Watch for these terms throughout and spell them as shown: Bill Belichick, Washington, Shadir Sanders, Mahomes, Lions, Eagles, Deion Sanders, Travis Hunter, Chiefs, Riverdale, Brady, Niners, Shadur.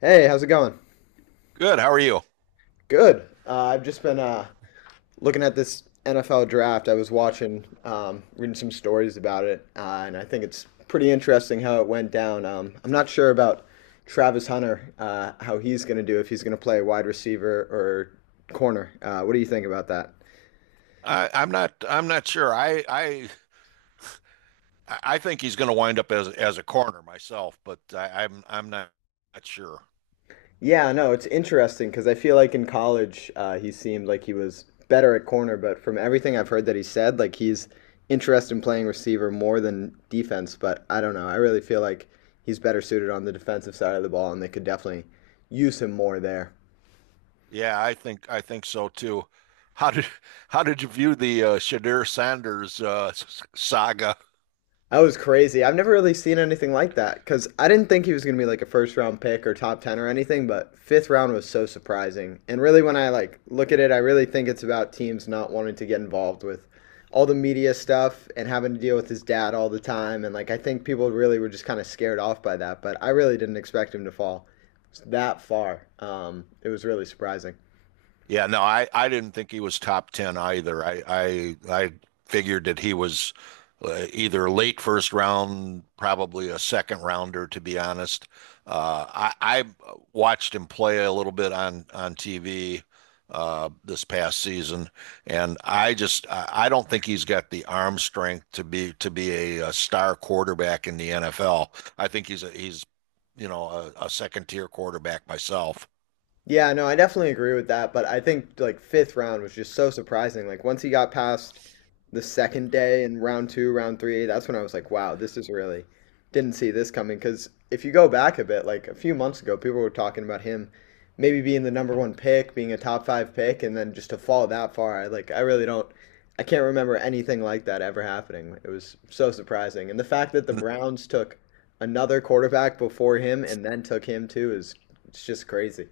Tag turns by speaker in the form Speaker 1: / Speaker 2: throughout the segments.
Speaker 1: Hey, how's it going?
Speaker 2: Good. How are you?
Speaker 1: Good. I've just been looking at this NFL draft. I was reading some stories about it, and I think it's pretty interesting how it went down. I'm not sure about Travis Hunter, how he's going to do, if he's going to play wide receiver or corner. What do you think about that?
Speaker 2: I'm not. I'm not sure. I think he's going to wind up as a corner myself, but I, I'm. I'm not sure.
Speaker 1: Yeah, no, it's interesting because I feel like in college, he seemed like he was better at corner, but from everything I've heard that he said, like he's interested in playing receiver more than defense. But I don't know. I really feel like he's better suited on the defensive side of the ball, and they could definitely use him more there.
Speaker 2: Yeah, I think. I think so too. How did How did you view the Shadir Sanders saga?
Speaker 1: That was crazy. I've never really seen anything like that because I didn't think he was going to be like a first round pick or top 10 or anything, but fifth round was so surprising. And really, when I like look at it, I really think it's about teams not wanting to get involved with all the media stuff and having to deal with his dad all the time. And like, I think people really were just kind of scared off by that, but I really didn't expect him to fall that far. It was really surprising.
Speaker 2: Yeah, no, I didn't think he was top 10 either. I figured that he was either late first round, probably a second rounder, to be honest. I watched him play a little bit on TV this past season, and I just I don't think he's got the arm strength to be a star quarterback in the NFL. I think he's you know a second tier quarterback myself.
Speaker 1: Yeah, no, I definitely agree with that, but I think like fifth round was just so surprising. Like once he got past the second day in round two, round three, that's when I was like, wow, this is really didn't see this coming. Because if you go back a bit, like a few months ago, people were talking about him maybe being the number one pick, being a top five pick, and then just to fall that far, I like I really don't, I can't remember anything like that ever happening. It was so surprising, and the fact that the Browns took another quarterback before him and then took him too is it's just crazy.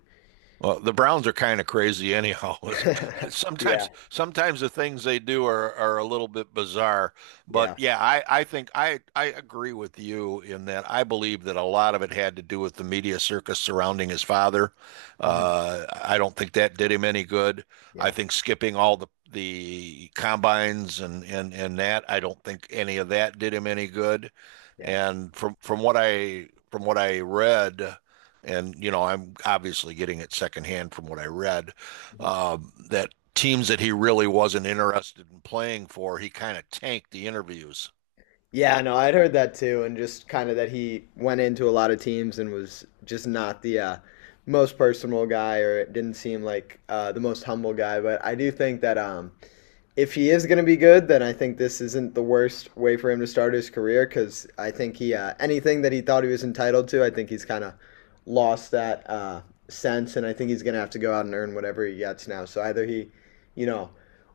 Speaker 2: Well, the Browns are kind of crazy anyhow. It's-
Speaker 1: Yeah,
Speaker 2: Sometimes the things they do are a little bit bizarre. But
Speaker 1: yeah,
Speaker 2: yeah, I think I agree with you in that I believe that a lot of it had to do with the media circus surrounding his father.
Speaker 1: mhm,
Speaker 2: I don't think that did him any good. I
Speaker 1: yeah,
Speaker 2: think skipping all the combines and that, I don't think any of that did him any good.
Speaker 1: yeah,
Speaker 2: And from what I from what I read and you know, I'm obviously getting it secondhand from what I read,
Speaker 1: mhm.
Speaker 2: that teams that he really wasn't interested in playing for, he kind of tanked the interviews.
Speaker 1: Yeah, no, I'd heard that too, and just kind of that he went into a lot of teams and was just not the most personal guy, or it didn't seem like the most humble guy. But I do think that if he is going to be good, then I think this isn't the worst way for him to start his career because I think he anything that he thought he was entitled to, I think he's kind of lost that sense, and I think he's going to have to go out and earn whatever he gets now. So either he, you know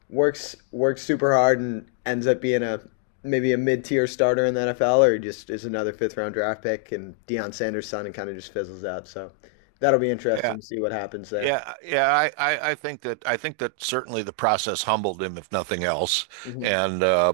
Speaker 1: works super hard and ends up being a maybe a mid tier starter in the NFL, or just is another fifth round draft pick and Deion Sanders' son and kind of just fizzles out. So that'll be interesting
Speaker 2: Yeah.
Speaker 1: to see what happens there.
Speaker 2: Yeah, yeah, I think that I think that certainly the process humbled him, if nothing else.
Speaker 1: Hmm.
Speaker 2: And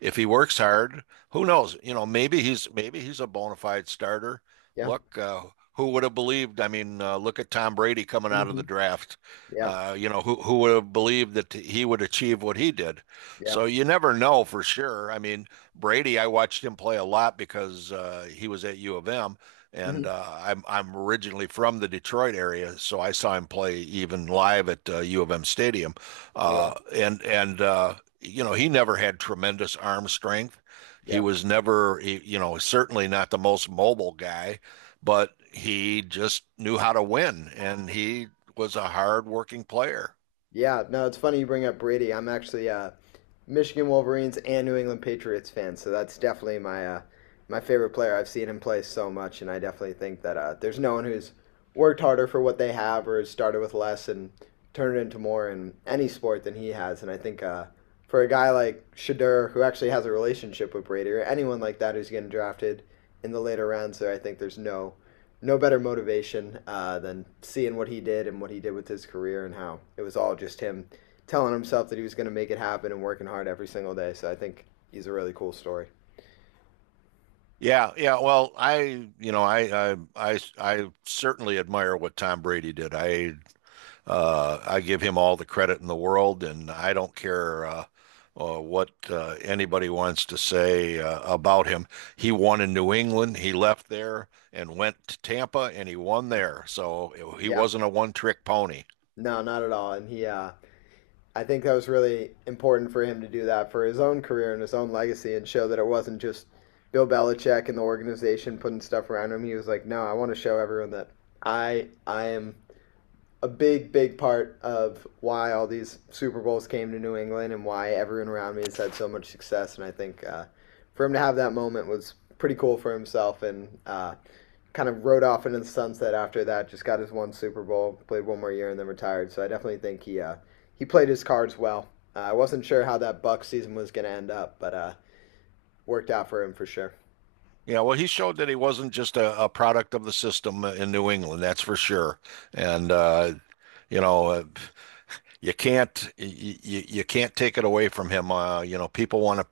Speaker 2: if he works hard, who knows? You know, maybe he's a bona fide starter.
Speaker 1: Yeah.
Speaker 2: Look, who would have believed? I mean, look at Tom Brady coming out of the
Speaker 1: Hmm.
Speaker 2: draft.
Speaker 1: Yeah.
Speaker 2: You know, who would have believed that he would achieve what he did?
Speaker 1: Yeah.
Speaker 2: So you never know for sure. I mean, Brady, I watched him play a lot because he was at U of M
Speaker 1: Hmm.
Speaker 2: and uh, I'm originally from the Detroit area, so I saw him play even live at U of M Stadium,
Speaker 1: Oh
Speaker 2: uh,
Speaker 1: wow.
Speaker 2: and and uh, you know he never had tremendous arm strength. He
Speaker 1: Yeah.
Speaker 2: was never, you know, certainly not the most mobile guy, but he just knew how to win, and he was a hard-working player.
Speaker 1: Yeah, no, it's funny you bring up Brady. I'm actually Michigan Wolverines and New England Patriots fan, so that's definitely my favorite player. I've seen him play so much, and I definitely think that there's no one who's worked harder for what they have or has started with less and turned it into more in any sport than he has. And I think for a guy like Shadur, who actually has a relationship with Brady, or anyone like that who's getting drafted in the later rounds, I think there's no better motivation than seeing what he did and what he did with his career and how it was all just him telling himself that he was going to make it happen and working hard every single day. So I think he's a really cool story.
Speaker 2: Yeah, yeah. Well, I, you know, I certainly admire what Tom Brady did. I give him all the credit in the world, and I don't care what anybody wants to say about him. He won in New England. He left there and went to Tampa, and he won there. So he
Speaker 1: Yeah,
Speaker 2: wasn't a one-trick pony.
Speaker 1: no, not at all. And I think that was really important for him to do that for his own career and his own legacy and show that it wasn't just Bill Belichick and the organization putting stuff around him. He was like, no, I want to show everyone that I am a big, big part of why all these Super Bowls came to New England and why everyone around me has had so much success. And I think for him to have that moment was pretty cool for himself and kind of rode off into the sunset after that. Just got his one Super Bowl, played one more year, and then retired. So I definitely think he played his cards well. I wasn't sure how that Buck season was going to end up, but worked out for him for sure.
Speaker 2: Yeah, well, he showed that he wasn't just a product of the system in New England, that's for sure. And you know, you can't can't take it away from him. You know, people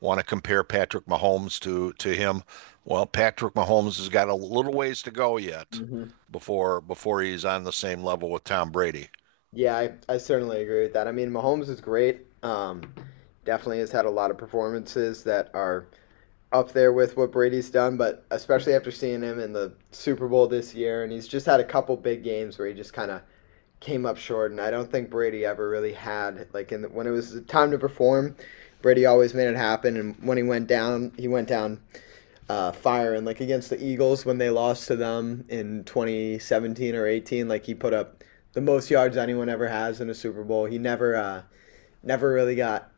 Speaker 2: want to compare Patrick Mahomes to him. Well, Patrick Mahomes has got a little ways to go yet
Speaker 1: Mm-hmm.
Speaker 2: before he's on the same level with Tom Brady.
Speaker 1: Yeah, I certainly agree with that. I mean, Mahomes is great. Definitely has had a lot of performances that are up there with what Brady's done, but especially after seeing him in the Super Bowl this year, and he's just had a couple big games where he just kind of came up short. And I don't think Brady ever really had like when it was time to perform, Brady always made it happen. And when he went down fire and like against the Eagles when they lost to them in 2017 or 18, like he put up the most yards anyone ever has in a Super Bowl. He never really got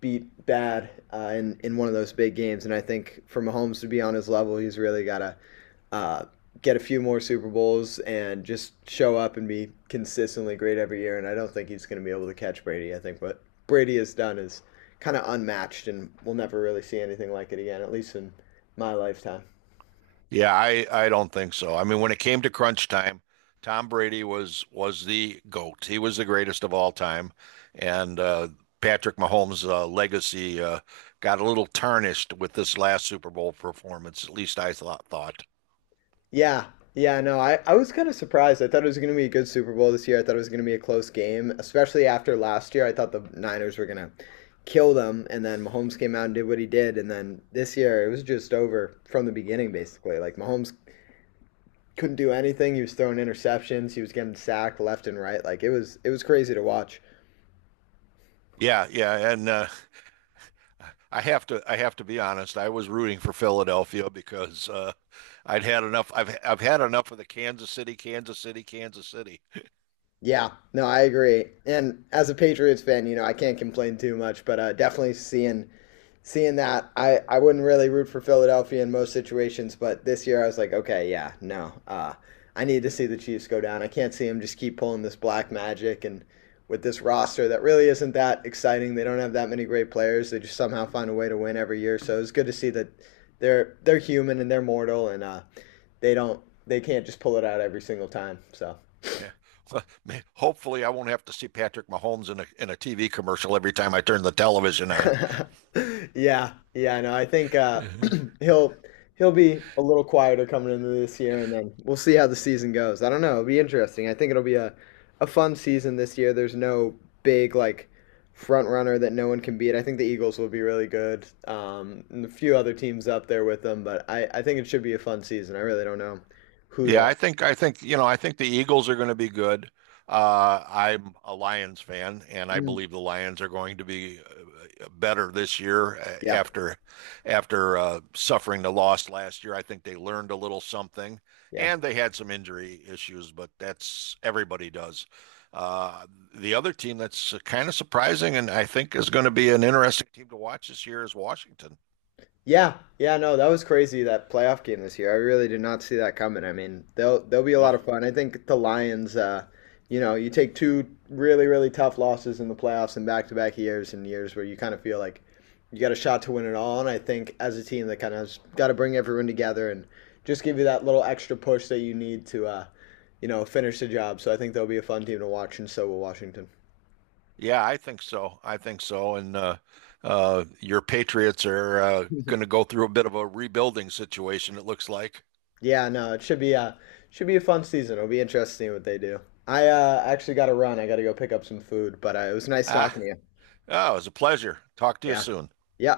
Speaker 1: beat bad in one of those big games. And I think for Mahomes to be on his level, he's really got to uh, get a few more Super Bowls and just show up and be consistently great every year. And I don't think he's going to be able to catch Brady. I think what Brady has done is kind of unmatched, and we'll never really see anything like it again, at least in my lifetime.
Speaker 2: Yeah, I don't think so. I mean, when it came to crunch time, Tom Brady was the goat. He was the greatest of all time, and Patrick Mahomes' legacy got a little tarnished with this last Super Bowl performance. At least I thought.
Speaker 1: Yeah. Yeah, no, I was kind of surprised. I thought it was going to be a good Super Bowl this year. I thought it was going to be a close game, especially after last year. I thought the Niners were going to kill them, and then Mahomes came out and did what he did. And then this year, it was just over from the beginning, basically. Like Mahomes couldn't do anything. He was throwing interceptions. He was getting sacked left and right. Like it was crazy to watch.
Speaker 2: Yeah, yeah, and I have to be honest. I was rooting for Philadelphia because I'd had enough. I've had enough of the Kansas City, Kansas City, Kansas City.
Speaker 1: Yeah, no, I agree. And as a Patriots fan, you know, I can't complain too much, but definitely seeing that, I wouldn't really root for Philadelphia in most situations, but this year I was like, okay, yeah, no, I need to see the Chiefs go down. I can't see them just keep pulling this black magic and with this roster that really isn't that exciting. They don't have that many great players. They just somehow find a way to win every year. So it's good to see that they're human and they're mortal and they don't they can't just pull it out every single time. So.
Speaker 2: Yeah. Well, hopefully, I won't have to see Patrick Mahomes in a TV commercial every time I turn the television on.
Speaker 1: Yeah, yeah, no, I think he'll he'll be a little quieter coming into this year, and then we'll see how the season goes. I don't know; it'll be interesting. I think it'll be a fun season this year. There's no big like front runner that no one can beat. I think the Eagles will be really good, and a few other teams up there with them, but I think it should be a fun season. I really don't know who
Speaker 2: Yeah,
Speaker 1: the
Speaker 2: I think you know I think the Eagles are going to be good. I'm a Lions fan, and I
Speaker 1: Mm.
Speaker 2: believe the Lions are going to be better this year
Speaker 1: Yeah,
Speaker 2: after suffering the loss last year. I think they learned a little something,
Speaker 1: yeah.
Speaker 2: and they had some injury issues, but that's everybody does. Uh, the other team that's kind of surprising, and I think is going to be an interesting team to watch this year is Washington.
Speaker 1: Yeah, yeah, no, that was crazy that playoff game this year. I really did not see that coming. I mean, they'll be a lot
Speaker 2: No,
Speaker 1: of fun. I think the Lions, you take two really really tough losses in the playoffs in back to back years and years where you kind of feel like you got a shot to win it all. And I think as a team, they kind of got to bring everyone together and just give you that little extra push that you need to finish the job. So I think they'll be a fun team to watch, and so will Washington.
Speaker 2: yeah, I think so. And your Patriots are going to go through a bit of a rebuilding situation, it looks like.
Speaker 1: Yeah, no, it should be a fun season. It'll be interesting what they do. I actually got to run. I got to go pick up some food, but it was nice
Speaker 2: Ah,
Speaker 1: talking to you.
Speaker 2: oh, it was a pleasure. Talk to you
Speaker 1: Yeah.
Speaker 2: soon.
Speaker 1: Yeah.